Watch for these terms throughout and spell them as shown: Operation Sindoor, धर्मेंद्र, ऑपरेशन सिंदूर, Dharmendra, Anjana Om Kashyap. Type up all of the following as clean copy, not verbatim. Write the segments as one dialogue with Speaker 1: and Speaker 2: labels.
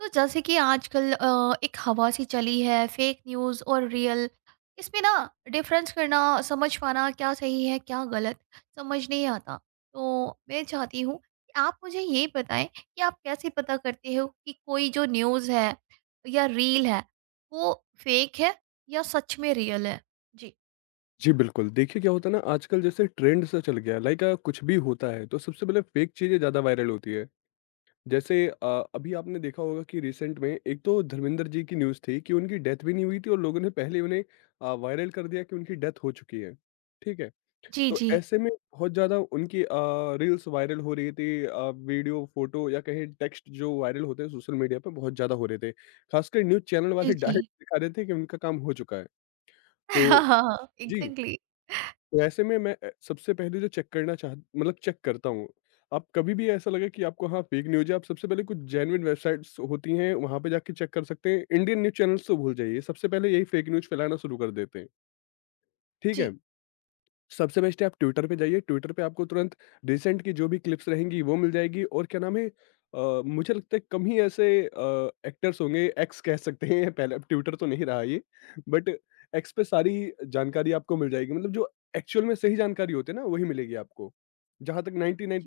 Speaker 1: तो जैसे कि आजकल एक हवा सी चली है fake news और real इसमें ना डिफरेंस करना समझ पाना क्या सही है क्या गलत समझ नहीं आता। तो मैं चाहती हूँ कि आप मुझे ये बताएं कि आप कैसे पता करते हो कि कोई जो न्यूज़ है या रील है वो फेक है या सच में रियल है। जी।
Speaker 2: जी, बिल्कुल। देखिए, क्या होता है ना, आजकल जैसे ट्रेंड सा चल गया है, लाइक कुछ भी होता है तो सबसे पहले फेक चीज़ें ज़्यादा वायरल होती है। जैसे अभी आपने देखा होगा कि रिसेंट में एक तो धर्मेंद्र जी की न्यूज़ थी कि उनकी डेथ भी नहीं हुई थी, और लोगों ने पहले उन्हें वायरल कर दिया कि उनकी डेथ हो चुकी है। ठीक है?
Speaker 1: जी।
Speaker 2: तो
Speaker 1: जी।
Speaker 2: ऐसे में बहुत ज़्यादा उनकी रील्स वायरल हो रही थी, वीडियो, फ़ोटो या कहें टेक्स्ट जो वायरल होते हैं सोशल मीडिया पे बहुत ज़्यादा हो रहे थे। ख़ासकर न्यूज़ चैनल
Speaker 1: जी।
Speaker 2: वाले
Speaker 1: जी।
Speaker 2: डायरेक्ट दिखा रहे थे कि उनका काम हो चुका है।
Speaker 1: हाँ,
Speaker 2: तो,
Speaker 1: हाँ, हाँ,
Speaker 2: जी।
Speaker 1: एग्जैक्टली।
Speaker 2: वैसे में मैं सबसे पहले जो चेक करना चाह मतलब चेक करता हूँ। आप, कभी भी ऐसा लगे कि आपको हाँ, फेक न्यूज़ है, आप सबसे पहले कुछ जेन्युइन वेबसाइट्स होती हैं, वहाँ पे जाके चेक कर सकते हैं। इंडियन न्यूज़ चैनल्स तो भूल जाइए, सबसे पहले यही फेक न्यूज़ फैलाना शुरू कर देते हैं, ठीक
Speaker 1: जी,
Speaker 2: है? सबसे बेस्ट है, आप ट्विटर पे जाइए। ट्विटर पे आपको तुरंत रिसेंट की जो भी क्लिप्स रहेंगी वो मिल जाएगी। और क्या नाम है, मुझे लगता है कम ही ऐसे एक्टर्स होंगे, एक्स कह सकते हैं पहले, अब ट्विटर तो नहीं रहा ये, बट एक्स पे सारी जानकारी आपको मिल जाएगी, मतलब जो एक्चुअल में सही जानकारी होती है ना, वही मिलेगी आपको। जहाँ तक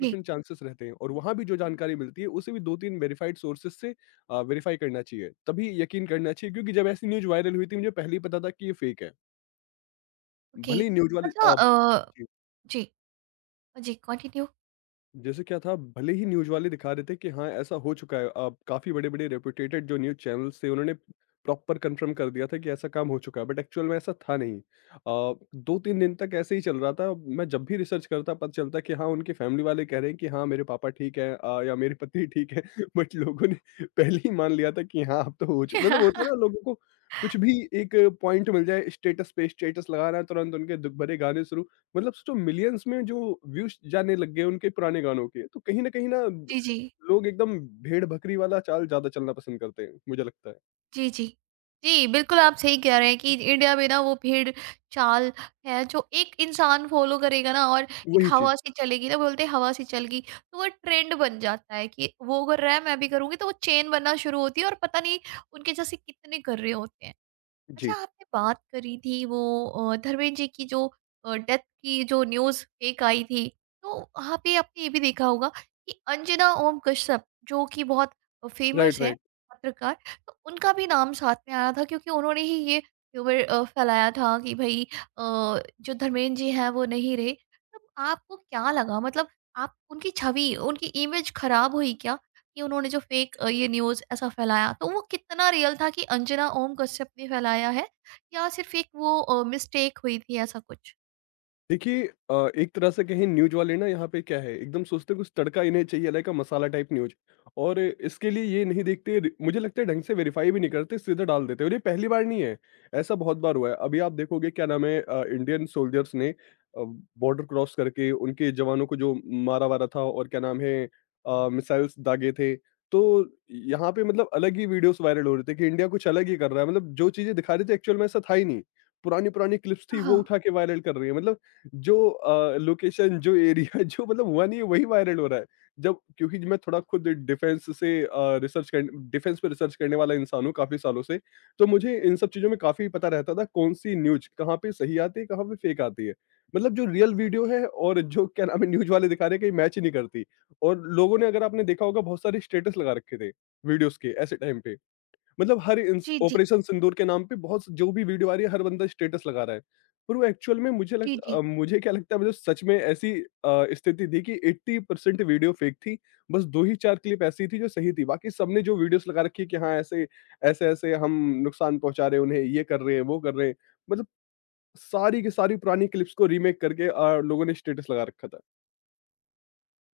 Speaker 1: जी।
Speaker 2: चांसेस रहते हैं। और वहाँ भी जो जानकारी मिलती है उसे भी 2-3 वेरिफाइड सोर्सेज़ से वेरीफाई करना चाहिए, तभी यकीन करना चाहिए, क्योंकि जब ऐसी न्यूज़ वायरल हुई थी, मुझे पहले ही पता था कि ये फेक है।
Speaker 1: ओके।
Speaker 2: भले ही न्यूज़ वाले
Speaker 1: अच्छा।
Speaker 2: जी।
Speaker 1: जी। जी, कंटिन्यू।
Speaker 2: जैसे क्या था, भले ही न्यूज़ वाले दिखा रहे थे कि हाँ, ऐसा हो चुका है। अब काफ़ी बड़े-बड़े रेप्यूटेटेड जो न्यूज़ चैनल्स थे, उन्होंने प्रॉपर कन्फर्म कर दिया था कि ऐसा काम हो चुका है, बट एक्चुअल में ऐसा था नहीं। अ, 2-3 दिन तक ऐसे ही चल रहा था। मैं जब भी रिसर्च करता, पता चलता कि हाँ, उनके फैमिली वाले कह रहे हैं कि हाँ, मेरे पापा ठीक हैं, या मेरी पत्नी ठीक है। बट लोगों ने पहले ही मान लिया था कि हाँ, अब तो हो चु मतलब, होता है ना, लोगों को कुछ भी एक पॉइंट मिल जाए, स्टेटस पे स्टेटस लगा रहा है, तुरंत उनके दुख भरे गाने शुरू। मतलब सोचो, मिलियंस में जो व्यूज जाने लग गए उनके पुराने गानों के, तो कहीं ना कहीं ना,
Speaker 1: जी, जी।
Speaker 2: लोग एकदम भेड़ बकरी वाला चाल ज्यादा चलना पसंद करते हैं, मुझे लगता है,
Speaker 1: जी, जी। जी, बिल्कुल आप सही कह रहे हैं कि इंडिया में ना वो भेड़-चाल है जो एक इंसान फ़ॉलो करेगा ना। और एक
Speaker 2: वही चीज।
Speaker 1: हवा से चलेगी ना, बोलते हैं हवा से चल गई, तो वो ट्रेंड बन जाता है कि वो कर रहा है मैं भी करूँगी, तो वो चेन बनना शुरू होती है और पता नहीं उनके जैसे कितने कर रहे होते हैं। अच्छा,
Speaker 2: जी,
Speaker 1: आपने बात करी थी वो धर्मेंद्र जी की जो डेथ की जो न्यूज़ एक आई थी, तो वहाँ पे आपने ये भी देखा होगा कि अंजना ओम कश्यप जो कि बहुत
Speaker 2: राइट,
Speaker 1: फेमस हैं
Speaker 2: राइट।
Speaker 1: पत्रकार, तो उनका भी नाम साथ में आया था क्योंकि उन्होंने ही ये र्यूमर फैलाया था कि भई अ, जो धर्मेंद्र जी हैं वो नहीं रहे। तब आपको क्या लगा? मतलब आप उनकी छवि, उनकी इमेज खराब हुई क्या? कि उन्होंने जो फेक ये न्यूज़ ऐसा फैलाया, तो वो कितना रियल था कि अंजना ओम कश्यप ने फैलाया है या सिर्फ एक वो मिस्टेक हुई थी, ऐसा कुछ?
Speaker 2: देखिए, एक तरह से कहें, न्यूज़ वाले ना यहाँ पे क्या है, एकदम सोचते हैं कुछ तड़का इन्हें चाहिए, लाइक मसाला टाइप न्यूज़। और इसके लिए ये नहीं देखते, मुझे लगता है ढंग से वेरीफाई भी नहीं करते, सीधा डाल देते हैं। और ये पहली बार नहीं है, ऐसा बहुत बार हुआ है। अभी आप देखोगे, क्या नाम है, इंडियन सोल्जर्स ने बॉर्डर क्रॉस करके उनके जवानों को जो मारा वारा था, और क्या नाम है, मिसाइल्स दागे थे। तो यहाँ पे मतलब अलग ही वीडियोस वायरल हो रहे थे कि इंडिया कुछ अलग ही कर रहा है, मतलब जो चीजें दिखा रहे थे एक्चुअल में ऐसा था ही नहीं। पुरानी पुरानी क्लिप्स थी,
Speaker 1: हाँ।
Speaker 2: वो उठा के वायरल कर रही है, मतलब जो लोकेशन, जो एरिया, जो मतलब हुआ नहीं है, वही वायरल हो रहा है। जब, क्योंकि मैं थोड़ा खुद डिफेंस से रिसर्च कर डिफेंस पे रिसर्च करने वाला इंसान हूँ काफ़ी सालों से, तो मुझे इन सब चीज़ों में काफ़ी पता रहता था, कौन-सी न्यूज़ कहाँ पे सही आती है, कहाँ पे फेक आती है। मतलब जो रियल वीडियो है और जो, क्या नाम है, न्यूज़ वाले दिखा रहे हैं, कहीं मैच ही नहीं करती। और लोगों ने, अगर आपने देखा होगा, बहुत सारे स्टेटस लगा रखे थे वीडियोज़ के ऐसे टाइम पे। मतलब हर इंस
Speaker 1: जी, जी।
Speaker 2: ऑपरेशन सिंदूर के नाम पे बहुत जो भी वीडियो आ रही है, हर बंदा स्टेटस लगा रहा है। पर वो एक्चुअल में
Speaker 1: जी, जी।
Speaker 2: मुझे क्या लगता है, मतलब सच में ऐसी स्थिति थी कि 80% वीडियो फेक थी। बस 2 ही 4 क्लिप ऐसी थी जो सही थी। बाकी सबने जो वीडियोज़ लगा रखी है कि हाँ, ऐसे-ऐसे हम नुकसान पहुँचा रहे हैं उन्हें, ये कर रहे हैं, वो कर रहे हैं। मतलब सारी की सारी पुरानी क्लिप्स को रीमेक करके लोगों ने स्टेटस लगा रखा था।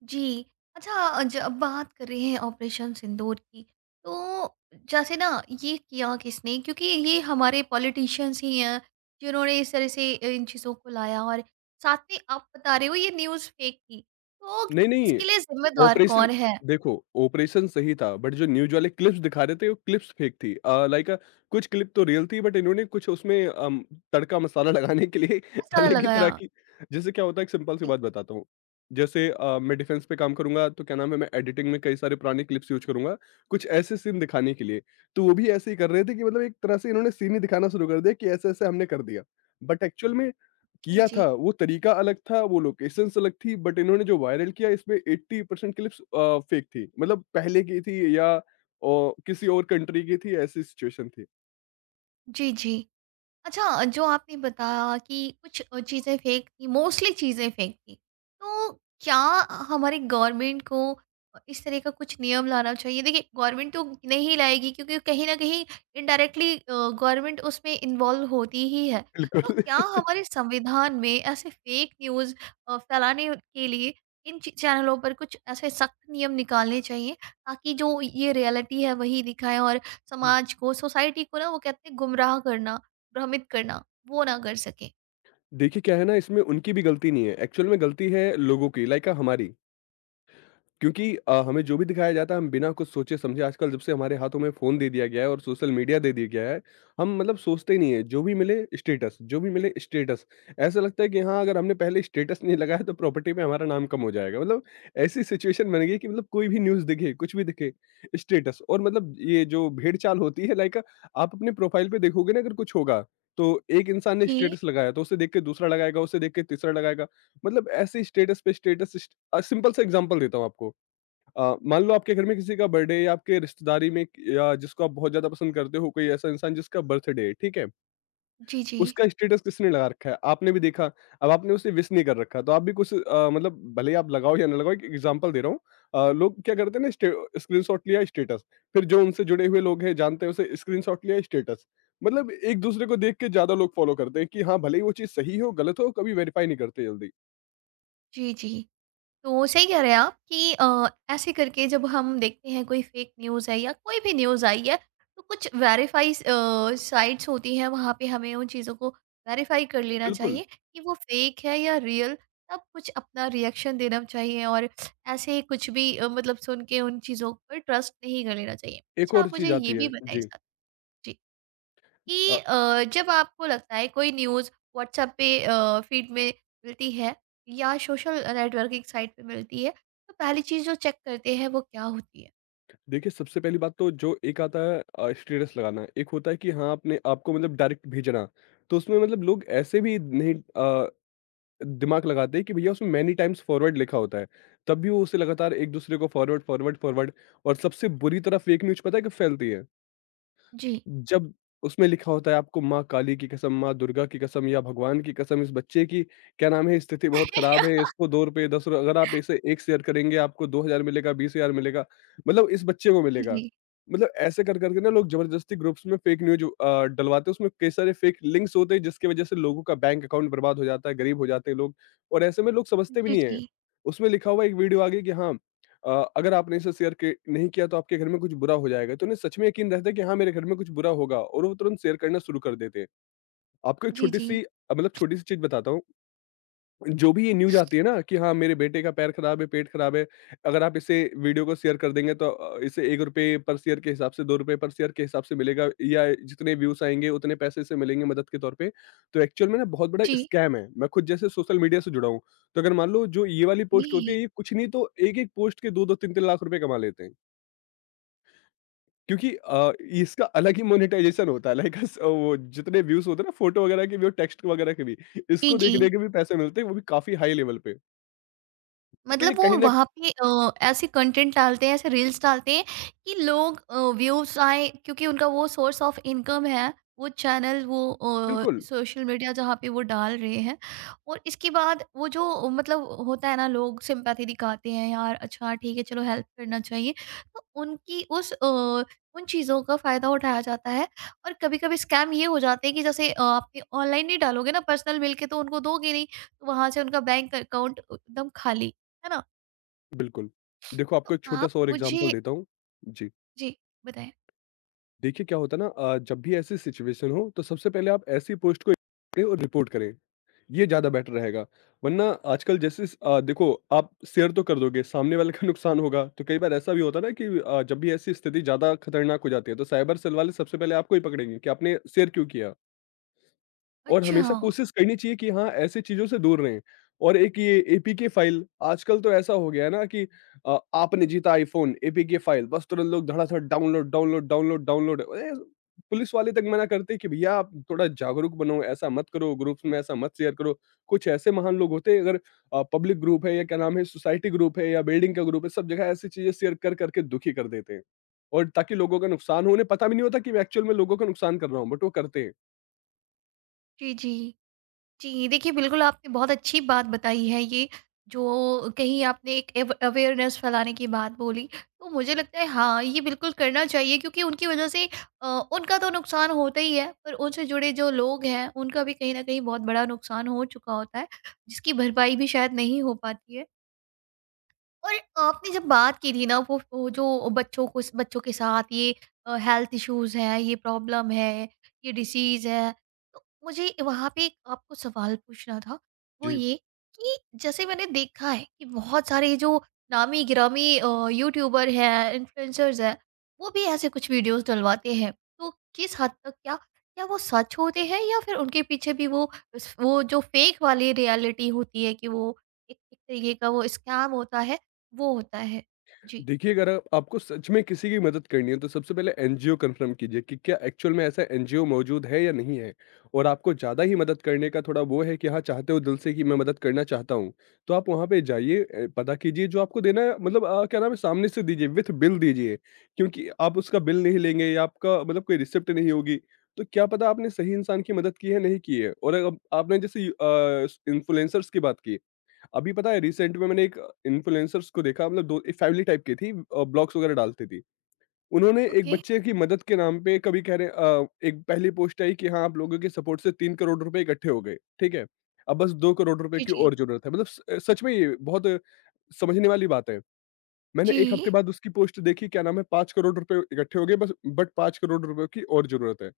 Speaker 1: जी। अच्छा, जब अब बात कर रहे हैं ऑपरेशन सिंदूर की, तो जैसे ना ये किया किसने? क्योंकि ये हमारे पॉलिटिशियंस ही हैं जिन्होंने इस तरह से इन चीज़ों को लाया और साथ में आप बता रहे हो ये न्यूज़ फेक थी। तो
Speaker 2: नहीं, नहीं।
Speaker 1: इसके लिए जी। ज़िम्मेदार कौन
Speaker 2: ऑपरेशन
Speaker 1: है?
Speaker 2: देखो, ऑपरेशन सही था, बट जो न्यूज़ वाले क्लिप्स दिखा रहे थे, वो क्लिप्स फेक थी। लाइक कुछ क्लिप तो रियल थी, बट इन्होंने कुछ उसमें तड़का मसाला लगाने के लिए
Speaker 1: क्या सारा
Speaker 2: अलग ही
Speaker 1: लगाया?
Speaker 2: तरह की। जैसे क्या होता है, एक सिंपल सी
Speaker 1: जी,
Speaker 2: बात बताता हूँ। जैसे मैं डिफेंस पे काम करूँगा, तो क्या नाम है, मैं एडिटिंग में कई सारे पुराने क्लिप्स यूज़ करूँगा, कुछ ऐसे सीन दिखाने के लिए। तो वो भी ऐसे ही कर रहे थे कि मतलब एक तरह से इन्होंने सीन ही दिखाना शुरू कर दिया कि ऐसे-ऐसे हमने कर दिया। बट एक्चुअल में
Speaker 1: जी,
Speaker 2: किया
Speaker 1: जी।
Speaker 2: था, वो तरीका अलग था, वो लोकेशंस अलग थी, बट इन्होंने जो वायरल किया इसमें 80% क्लिप्स फेक थी। मतलब पहले की थी या औ किसी और कंट्री की थी, ऐसी सिचुएशन थी।
Speaker 1: जी, जी। अच्छा, जो आपने बताया कि कुछ चीज़ें फेक थी, मोस्टली चीज़ें फेक थी। तो क्या हमारी गवर्नमेंट को इस तरह का कुछ नियम लाना चाहिए? देखिए, गवर्नमेंट तो नहीं लाएगी क्योंकि कहीं न कहीं इनडायरेक्टली गवर्नमेंट उसमें इन्वॉल्व होती ही है।
Speaker 2: बिल्कुल।
Speaker 1: तो क्या
Speaker 2: बिल्कुल।
Speaker 1: हमारे संविधान में ऐसे फेक न्यूज़ फैलाने के लिए इन च चैनलों पर कुछ ऐसे सख्त नियम निकालने चाहिए ताकि जो ये रियलिटी है वही दिखाएँ और समाज को, सोसाइटी को ना वो कहते हैं गुमराह करना, भ्रमित करना, वो ना कर सकें।
Speaker 2: देखिए, क्या है ना, इसमें उनकी भी गलती नहीं है, एक्चुअल में गलती है लोगों की, लाइक हमारी। क्योंकि हमें जो भी दिखाया जाता है, हम बिना कुछ सोचे समझे, आजकल जब से हमारे हाथों में फ़ोन दे दिया गया है और सोशल मीडिया दे दिया गया है, हम मतलब सोचते नहीं है, जो भी मिले स्टेटस, जो भी मिले स्टेटस। ऐसा लगता है कि हाँ, अगर हमने पहले स्टेटस नहीं लगाया तो प्रॉपर्टी में हमारा नाम कम हो जाएगा। मतलब ऐसी सिचुएशन बन गई है कि मतलब कोई भी न्यूज़ दिखे, कुछ भी दिखे, स्टेटस। और मतलब ये जो भेड़-चाल होती है, लाइक, आप अपने प्रोफाइल पे देखोगे ना, अगर कुछ होगा, तो एक इंसान ने
Speaker 1: जी।
Speaker 2: स्टेटस लगाया तो उसे देख के दूसरा लगाएगा, उसे देख के तीसरा लगाएगा। मतलब ऐसे स्टेटस पे स्टेटस, सिंपल सा एग्ज़ाम्पल देता हूँ आपको। मान लो आपके घर में किसी का बर्थडे, या आपके रिश्तेदारी में या जिसको आप बहुत ज्यादा पसंद करते हो, कोई ऐसा इंसान जिसका बर्थडे है, ठीक है।
Speaker 1: जी, जी।
Speaker 2: उसका स्टेटस किसने लगा रखा है आपने भी देखा। अब आपने उसे विश नहीं कर रखा, तो आप भी कुछ, मतलब, भले ही आप लगाओ या ना लगाओ, एक एग्जांपल दे रहा हूँ। लोग क्या करते हैं ना, स्क्रीनशॉट लिया, स्टेटस। फिर जो उनसे जुड़े हुए लोग हैं, जानते हैं उसे, स्क्रीनशॉट लिया, स्टेटस। मतलब एक दूसरे को देख के ज्यादा लोग फॉलो करते हैं कि हाँ, भले ही वो चीज सही हो गलत हो, कभी वेरीफाई नहीं करते जल्दी।
Speaker 1: जी, जी। तो सही कह रहे हैं आप कि ऐसे करके जब हम देखते हैं कोई फ़ेक न्यूज़ है या कोई भी न्यूज़ आई है, तो कुछ वेरीफ़ाई साइट्स होती हैं, वहाँ पे हमें उन चीज़ों को वेरीफ़ाई कर लेना
Speaker 2: बिल्कुल।
Speaker 1: चाहिए कि वो फ़ेक है या रियल, तब कुछ अपना रिएक्शन देना चाहिए और ऐसे कुछ भी मतलब सुन के उन चीज़ों पर ट्रस्ट नहीं कर लेना चाहिए।
Speaker 2: एक
Speaker 1: अच्छा, आप
Speaker 2: और
Speaker 1: मुझे
Speaker 2: चीज
Speaker 1: ये
Speaker 2: आती
Speaker 1: भी
Speaker 2: है।
Speaker 1: बताइए
Speaker 2: जी।
Speaker 1: साथ। जी। कि जब आपको लगता है कोई न्यूज़ व्हाट्सएप पे फ़ीड में मिलती है या सोशल नेटवर्किंग साइट पे मिलती है, तो पहली चीज़ जो चेक करते हैं वो क्या होती है?
Speaker 2: देखिए, सबसे पहली बात तो, जो एक आता है स्टेटस लगाना, एक होता है कि हाँ, आपने आपको मतलब डायरेक्ट भेजना। तो उसमें मतलब लोग ऐसे भी नहीं दिमाग लगाते हैं कि भैया उसमें मैनी टाइम्स फॉरवर्ड लिखा होता है। तब भी वो उसे लगातार एक-दूसरे को फॉरवर्ड, फॉरवर्ड, फॉरवर्ड। और सबसे बुरी तरह फेक न्यूज़ पता है कब फैलती है?
Speaker 1: जी।
Speaker 2: जब उसमें लिखा होता है आपको, माँ काली की कसम, माँ दुर्गा की कसम या भगवान की कसम, इस बच्चे की, क्या नाम है, स्थिति बहुत खराब है, इसको ₹2, ₹10, अगर आप इसे 1 शेयर करेंगे आपको 2000 मिलेगा, 20,000 मिलेगा, मतलब इस बच्चे को
Speaker 1: जी,
Speaker 2: मिलेगा।
Speaker 1: जी।
Speaker 2: मतलब ऐसे कर कर के ना लोग जबरदस्ती ग्रुप्स में फेक न्यूज़ डलवाते हैं, उसमें कई सारे फेक लिंक्स होते हैं, जिसकी वजह से लोगों का बैंक अकाउंट बर्बाद हो जाता है, गरीब हो जाते हैं लोग, और ऐसे में लोग समझते भी
Speaker 1: जी,
Speaker 2: नहीं हैं।
Speaker 1: जी।
Speaker 2: उसमें लिखा हुआ है एक वीडियो आगे कि हाँ, अ, अगर आपने इसे शेयर के नहीं किया तो आपके घर में कुछ बुरा हो जाएगा, तो उन्हें सच में यकीन रहता है कि हाँ, मेरे घर में कुछ बुरा होगा, और वो तुरंत शेयर करना शुरू कर देते हैं। आपको एक
Speaker 1: जी, जी।
Speaker 2: छोटी-सी मतलब छोटी-सी चीज़ बताता हूँ। जो भी ये न्यूज़ आती है ना कि हाँ, मेरे बेटे का पैर खराब है, पेट खराब है, अगर आप इसे वीडियो को शेयर कर देंगे, तो इसे ₹1 पर शेयर के हिसाब से, ₹2 पर शेयर के हिसाब से मिलेगा, या जितने व्यूज़ आएँगे उतने पैसे इसे मिलेंगे मदद के तौर पे। तो एक्चुअल में ना बहुत बड़ा
Speaker 1: जी।
Speaker 2: स्कैम है। मैं खुद जैसे सोशल मीडिया से जुड़ा हूँ, तो अगर मान लो जो ये वाली
Speaker 1: जी,
Speaker 2: पोस्ट होती
Speaker 1: जी।
Speaker 2: है, ये कुछ नहीं तो एक-एक पोस्ट के 2-2 3-3 लाख रुपए कमा लेते हैं। क्योंकि इसका अलग ही मोनेटाइज़ेशन होता है, लाइक अस वो जितने व्यूज़ होते हैं ना, फ़ोटो वगैरह के भी और टेक्स्ट वगैरह के भी,
Speaker 1: जी,
Speaker 2: इसको
Speaker 1: जी।
Speaker 2: देखने के भी पैसे मिलते हैं वो भी काफ़ी हाई लेवल पे। तो ये
Speaker 1: मतलब वो
Speaker 2: कहीं न
Speaker 1: वहाँ पे ऐसे कंटेंट डालते हैं, ऐसे रील्स डालते हैं कि लोग व्यूज़ आएँ क्योंकि उनका वो सोर्स ऑफ इनकम है, वो चैनल, वो
Speaker 2: बिल्कुल,
Speaker 1: सोशल मीडिया जहाँ पे वो डाल रहे हैं। और इसके बाद वो जो मतलब होता है ना लोग सिम्पैथी दिखाते हैं, यार अच्छा ठीक है चलो हेल्प करना चाहिए, तो उनकी उस उन चीज़ों का फ़ायदा उठाया जाता है। और कभी-कभी स्कैम ये हो जाते हैं कि जैसे आपने ऑनलाइन नहीं डालोगे ना पर्सनल मिल के तो उनको दोगे नहीं, तो वहाँ से उनका बैंक अकाउंट एकदम खाली। है ना?
Speaker 2: बिल्कुल। देखो
Speaker 1: तो
Speaker 2: आपको एक
Speaker 1: आप
Speaker 2: छोटा-सा और
Speaker 1: मुझे
Speaker 2: एग्ज़ाम्पल देता हूँ। जी,
Speaker 1: जी, बताएँ।
Speaker 2: देखिए क्या होता है ना, जब भी ऐसी सिचुएशन हो तो सबसे पहले आप ऐसी पोस्ट को करें और रिपोर्ट करें, ये ज़्यादा बेटर रहेगा। वरना आजकल जैसे देखो आप शेयर तो कर दोगे, सामने वाले का नुकसान होगा। तो कई बार ऐसा भी होता है ना कि जब भी ऐसी स्थिति ज़्यादा खतरनाक हो जाती है तो साइबर सेल वाले सबसे पहले आपको ही पकड़ेंगे कि आपने शेयर क्यों किया? और
Speaker 1: अच्छा,
Speaker 2: हमेशा कोशिश करनी चाहिए कि हाँ, ऐसी चीज़ों से दूर रहें। और एक ये एपीके फाइल आजकल तो ऐसा हो गया है ना कि आपने जीता आईफ़ोन, एपीके फाइल बस तुरंत लोग धड़ाधड़ डाउनलोड, डाउनलोड, डाउनलोड, डाउनलोड अरे! पुलिस वाले तक मना करते हैं कि भैया आप थोड़ा जागरूक बनो, ऐसा मत करो, ग्रुप्स में ऐसा मत शेयर करो। कुछ ऐसे महान लोग होते हैं अगर पब्लिक ग्रुप है या क्या नाम है, सोसाइटी ग्रुप है या बिल्डिंग का ग्रुप है, सब जगह ऐसी चीज़ें शेयर कर कर के दुखी कर देते हैं। और ताकि लोगों का नुकसान हो, उन्हें पता भी नहीं होता कि मैं एक्चुअल में लोगों का नुकसान कर रहा हूँ, बट वो करते हैं।
Speaker 1: जी, जी। जी, देखिए बिल्कुल आपने बहुत अच्छी बात बताई है ये, जो कहीं आपने एक एव अवेयरनेस फैलाने की बात बोली। तो मुझे लगता है हाँ, ये बिल्कुल करना चाहिए क्योंकि उनकी वजह से अ, उनका तो नुकसान होता ही है, पर उनसे जुड़े जो लोग हैं, उनका भी कहीं न कहीं बहुत बड़ा नुकसान हो चुका होता है, जिसकी भरपाई भी शायद नहीं हो पाती है। और आपने जब बात की थी ना वो जो बच्चों को बच्चों के साथ ये हेल्थ इश्यूज है, ये प्रॉब्लम है, ये डिसीज है, तो मुझे वहाँ पे एक आपको सवाल पूछना था वो
Speaker 2: जी।
Speaker 1: ये कि जैसे मैंने देखा है कि बहुत सारे जो नामी गिरामी यूट्यूबर हैं, इन्फ्लुएंसर्स हैं, वो भी ऐसे कुछ वीडियोस डलवाते हैं, तो किस हद तक क्या क्या वो सच होते हैं या फिर उनके पीछे भी वो जो फेक वाली रियलिटी होती है कि वो एक एक तरीके का वो स्कैम होता है, वो होता है। जी।
Speaker 2: देखिए, अगर आप आपको सच में किसी की मदद करनी है, तो सबसे पहले एनजीओ कन्फर्म कीजिए कि क्या एक्चुअल में ऐसा एनजीओ मौजूद है या नहीं है। और आपको ज़्यादा ही मदद करने का थोड़ा वो है कि हाँ, चाहते हो दिल से कि मैं मदद करना चाहता हूँ, तो आप वहाँ पे जाइए, पता कीजिए जो आपको देना है, मतलब, क्या नाम है, सामने से दीजिए, विथ बिल दीजिए, क्योंकि आप उसका बिल नहीं लेंगे या आपका, मतलब, कोई रिसिप्ट नहीं होगी, तो क्या पता आपने सही इंसान की मदद की है, नहीं की है। आपने जैसे इन्फ्लुएंसर्स की बात की। अभी पता है रिसेंट में मैंने एक इन्फ्लुएंसर्स को देखा, मतलब दो, एक फैमिली टाइप की थी, ब्लॉग्स वगैरह डालती थी। उन्होंने एक
Speaker 1: ओके।
Speaker 2: बच्चे की मदद के नाम पे कभी कह रहे, एक पहली पोस्ट आई कि हाँ, आप लोगों के सपोर्ट से 3 करोड़ रुपए इकट्ठे हो गए, ठीक है, अब बस 2 करोड़ रुपए
Speaker 1: जी,
Speaker 2: की
Speaker 1: जी।
Speaker 2: और जरूरत है, मतलब सच में ये बहुत समझने वाली बात है। मैंने एक हफ्ते
Speaker 1: जी।
Speaker 2: बाद उसकी पोस्ट देखी, क्या नाम है, 5 करोड़ रुपए इकट्ठे हो गए बस, बट 5 करोड़ रुपए की और जरूरत है।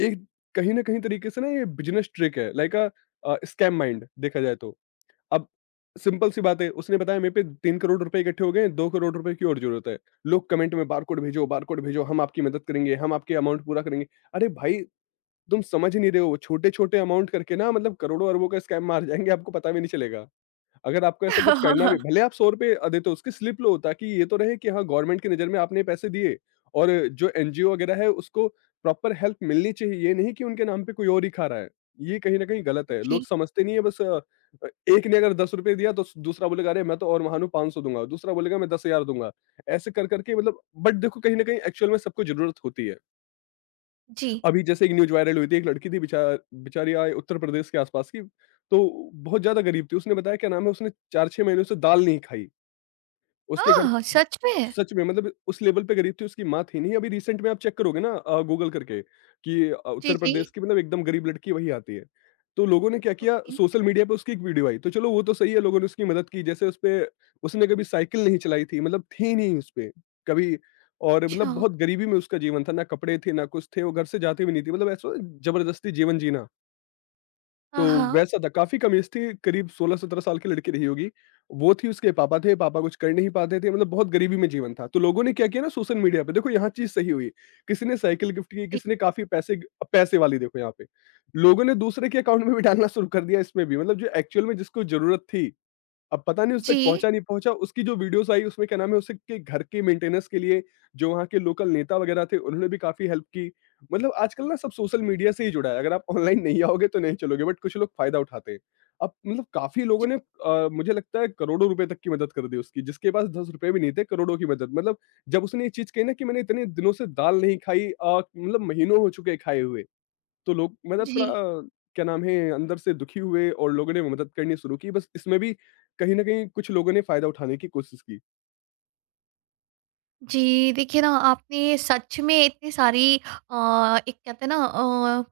Speaker 2: एक कहीं ना कहीं तरीके से ना ये बिजनेस ट्रिक है, लाइक स्कैम माइंड देखा जाए तो। अब सिंपल सी बात है, उसने बताया मेरे पे 3 करोड़ रुपए इकट्ठे हो गए हैं, 2 करोड़ रुपए की और ज़रूरत है। लोग कमेंट में बारकोड भेजो, हम आपकी मदद करेंगे, हम आपके अमाउंट पूरा करेंगे। अरे भाई, तुम समझ ही नहीं रहे हो, छोटे-छोटे अमाउंट करके ना, मतलब, करोड़ों-अरबों का स्कैम मार जाएँगे, आपको पता भी नहीं चलेगा। अगर आपको ऐसा कुछ करना भी, भले आप ₹100 देते हो, उसकी स्लिप लो ताकि ये तो रहे कि हाँ, गवर्नमेंट की नज़र में आपने पैसे दिए। और जो एनजीओ वगैरह है, उसको प्रॉपर हेल्प मिलनी चाहिए। ये नहीं कि उनके नाम पे कोई और ही खा रहा है। ये कहीं न कहीं गलत है। लोग
Speaker 1: जी,
Speaker 2: समझते नहीं है बस, एक ने अगर ₹10 दिया तो स दूसरा बोलेगा अरे मैं तो और महानु 500 दूँगा, दूसरा बोलेगा मैं 10,000 दूँगा। ऐसे कर-कर के, मतलब, बट देखो कहीं न कहीं एक्चुअल में सबको ज़रूरत होती है।
Speaker 1: जी।
Speaker 2: अभी जैसे एक न्यूज़ वायरल हुई थी, एक लड़की थी, बिचा बेचारी, आए उत्तर प्रदेश के आसपास की, तो बहुत ज़्यादा गरीब थी। उसने बताया क्या नाम है, उसने 4-6 महीनों से दाल नहीं खाई। उसके घर
Speaker 1: ओह! सच में?
Speaker 2: सच में, मतलब, उस लेवल पे गरीब थी, उसकी माँ थी नहीं। अभी रिसेंट में आप चेक करोगे ना, गूगल करके कि
Speaker 1: जी,
Speaker 2: उत्तर
Speaker 1: जी।
Speaker 2: प्रदेश की, मतलब, एकदम गरीब लड़की वही आती है। तो लोगों ने क्या किया,
Speaker 1: ओके।
Speaker 2: सोशल मीडिया पे उसकी एक वीडियो आई। तो चलो वो तो सही है, लोगों ने उसकी मदद की। जैसे उसपे उसने कभी साइकिल नहीं चलाई थी, मतलब थी नहीं उसपे कभी, और,
Speaker 1: अच्छा।
Speaker 2: मतलब, बहुत गरीबी में उसका जीवन था। ना कपड़े थे, ना कुछ थे, वो घर से जाती भी नहीं थी। मतलब ऐसा जबरदस्ती जीवन जीना। तो
Speaker 1: हाँ, हाँ।
Speaker 2: वैसा था, काफ़ी कम एज थी, करीब 16-17 साल की लड़की रही होगी। वो थी, उसके पापा थे, पापा कुछ कर नहीं पाते थे, मतलब बहुत गरीबी में जीवन था। तो लोगों ने क्या किया ना, सोशल मीडिया पे देखो यहाँ चीज़ सही हुई, किसी ने साइकिल गिफ्ट की,
Speaker 1: जी,
Speaker 2: किसी ने काफ़ी पैसे वाली देखो यहाँ पे। लोगों ने दूसरे के अकाउंट में भी डालना शुरू कर दिया इसमें भी, मतलब जो एक्चुअल में जिसको ज़रूरत थी, अब पता नहीं उस तक
Speaker 1: जी,
Speaker 2: पहुँचा नहीं पहुँचा, उसकी जो वीडियोज़ आई उसमें, क्या नाम है, उसके घर के मेंटेनेंस के लिए जो वहाँ के लोकल नेता वगैरह थे उन्होंने भी काफ़ी हेल्प की। मतलब आजकल ना सब सोशल मीडिया से ही जुड़ा है, अगर आप ऑनलाइन नहीं आओगे तो नहीं चलोगे, बट कुछ लोग फ़ायदा उठाते हैं। अब, मतलब, काफ़ी लोगों ने मुझे लगता है करोड़ों रुपए तक की मदद कर दी उसकी, जिसके पास ₹10 भी नहीं थे, करोड़ों की मदद, मतलब, जब उसने ये चीज़ कही ना कि मैंने इतने दिनों से दाल नहीं खाई, मतलब महीनों हो चुके हैं खाए हुए। तो लोग, मतलब,
Speaker 1: जी, जी।
Speaker 2: थोड़ा क्या नाम है अंदर से दुखी हुए और लोगों ने मदद करनी शुरू की बस। इसमें भी कहीं ना कहीं कुछ लोगों ने फायदा उठाने की कोशिश की।
Speaker 1: जी, देखिए ना आपने सच में इतनी सारी एक कहते हैं ना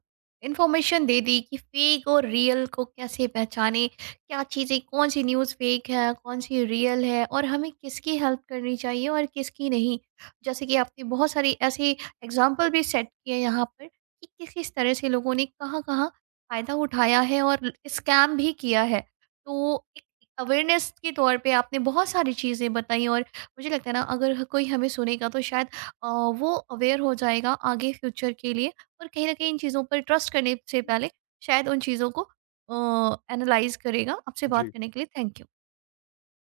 Speaker 1: इन्फॉर्मेशन दे दी कि फेक और रियल को कैसे पहचानें, क्या चीज़ें कौन सी न्यूज़ फेक है, कौन सी रियल है और हमें किसकी हेल्प करनी चाहिए और किसकी नहीं। जैसे कि आपने बहुत सारी ऐसी एग्ज़ाम्पल भी सेट किए यहाँ पर कि किस-किस तरह से लोगों ने कहाँ-कहाँ फ़ायदा उठाया है और स्कैम भी किया है। तो एक अवेयरनेस के तौर पे आपने बहुत सारी चीज़ें बताई और मुझे लगता है ना अगर कोई हमें सुनेगा तो शायद वो अवेयर हो जाएगा आगे फ्यूचर के लिए और कहीं ना कहीं इन चीज़ों पर ट्रस्ट करने से पहले शायद उन चीज़ों को एनालाइज करेगा। आपसे बात
Speaker 2: जी।
Speaker 1: करने के लिए थैंक यू।